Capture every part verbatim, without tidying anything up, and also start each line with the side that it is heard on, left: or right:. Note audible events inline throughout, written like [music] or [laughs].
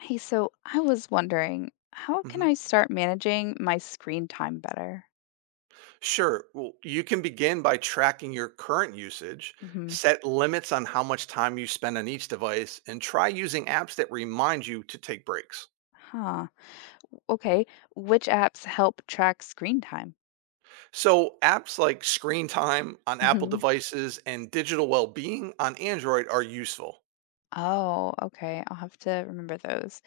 left: Hey, so I was wondering, how can
right: Mhm.
left: I start managing my screen time better?
right: Sure. Well, you can begin by tracking your current usage,
left: Hmm.
right: set limits on how much time you spend on each device, and try using apps that remind you to take breaks.
left: Huh. W- Okay. Which apps help track screen time?
right: So, apps like Screen Time on Apple
left: Hmm.
right: devices and Digital Wellbeing on Android are useful.
left: Oh, okay. I'll have to remember those.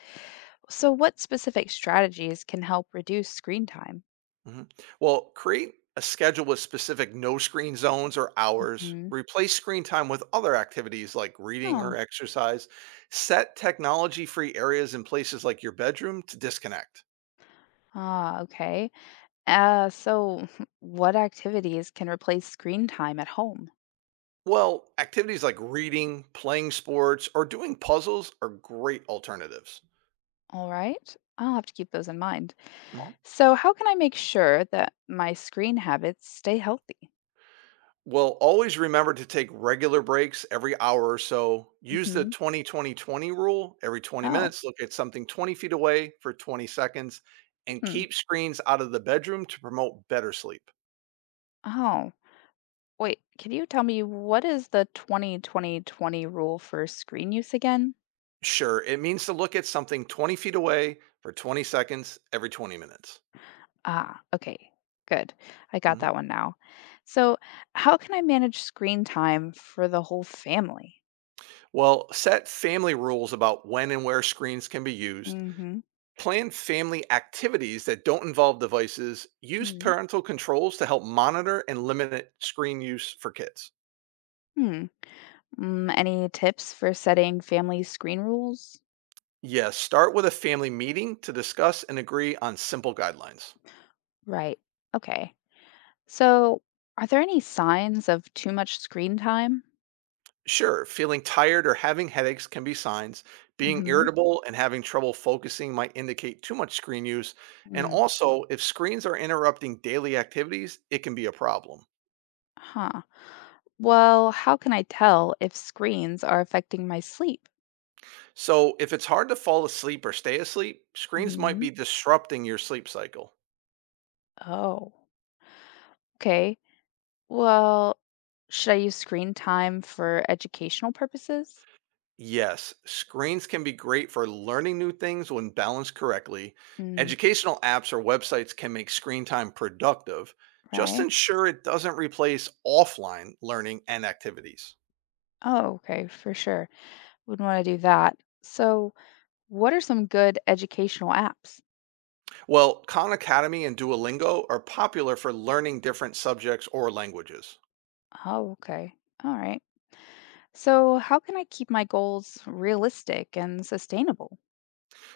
left: So, what specific strategies can help reduce screen time?
right: Mhm. Well, create a schedule with specific no screen zones or hours,
left: Hmm.
right: replace screen time with other activities like reading or
left: Oh,
right: exercise, set technology free areas in places like your bedroom to disconnect.
left: ah, okay. Uh, so, [laughs] what activities can replace screen time at home?
right: Well, activities like reading, playing sports, or doing puzzles are great alternatives.
left: All right. I'll have to keep those in mind.
right: Mhm.
left: So, how can I make sure that my screen habits stay healthy?
right: Well, always remember to take regular breaks every hour or so. Use the
left: Hmm.
right: twenty twenty twenty rule. Every twenty
left: Oh,
right: minutes, look at something twenty feet away for twenty seconds and
left: hmm.
right: keep screens out of the bedroom to promote better sleep.
left: Oh, wait. Can you tell me what is the twenty twenty twenty rule for screen use again?
right: Sure, it means to look at something twenty feet away for twenty seconds every twenty minutes.
left: Ah, okay. Good. I got
right: Mhm.
left: that one now. So, how can I manage screen time for the whole family?
right: Well, set family rules about when and where screens can be used.
left: Mhm.
right: Plan family activities that don't involve devices. Use
left: Hmm.
right: parental controls to help monitor and limit screen use for kids.
left: Hmm. Mm, any tips for setting family screen rules?
right: Yes, start with a family meeting to discuss and agree on simple guidelines.
left: Right. Okay. So, are there any signs of too much screen time?
right: Sure, feeling tired or having headaches can be signs. Being
left: Mm-hmm.
right: irritable and having trouble focusing might indicate too much screen use. And
left: Mm.
right: also, if screens are interrupting daily activities, it can be a problem.
left: Huh. Well, how can I tell if screens are affecting my sleep?
right: So, if it's hard to fall asleep or stay asleep, screens might
left: Hmm.
right: be disrupting your sleep cycle.
left: Oh, okay. Well, should I use screen time for educational purposes?
right: Yes, screens can be great for learning new things when balanced correctly.
left: Mm,
right: Educational apps or websites can make screen time productive. Just
left: right.
right: ensure it doesn't replace offline learning and activities.
left: Oh, okay, for sure. Wouldn't want to do that. So, what are some good educational apps?
right: Well, Khan Academy and Duolingo are popular for learning different subjects or languages.
left: Oh, okay. All right. So, how can I keep my goals realistic and sustainable?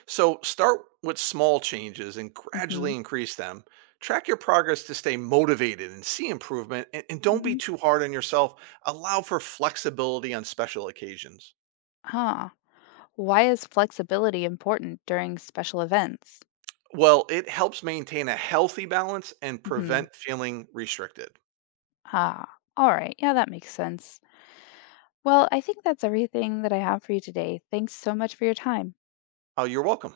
right: So start with small changes and
left: Mm-hmm.
right: gradually increase them. Track your progress to stay motivated and see improvement. And, and don't be
left: Mm-hmm.
right: too hard on yourself. Allow for flexibility on special occasions.
left: Huh. Why is flexibility important during special events?
right: Well, it helps maintain a healthy balance and
left: Hmm.
right: prevent feeling restricted.
left: Ah, all right. Yeah, that makes sense. Well, I think that's everything that I have for you today. Thanks so much for your time.
right: Oh, you're welcome.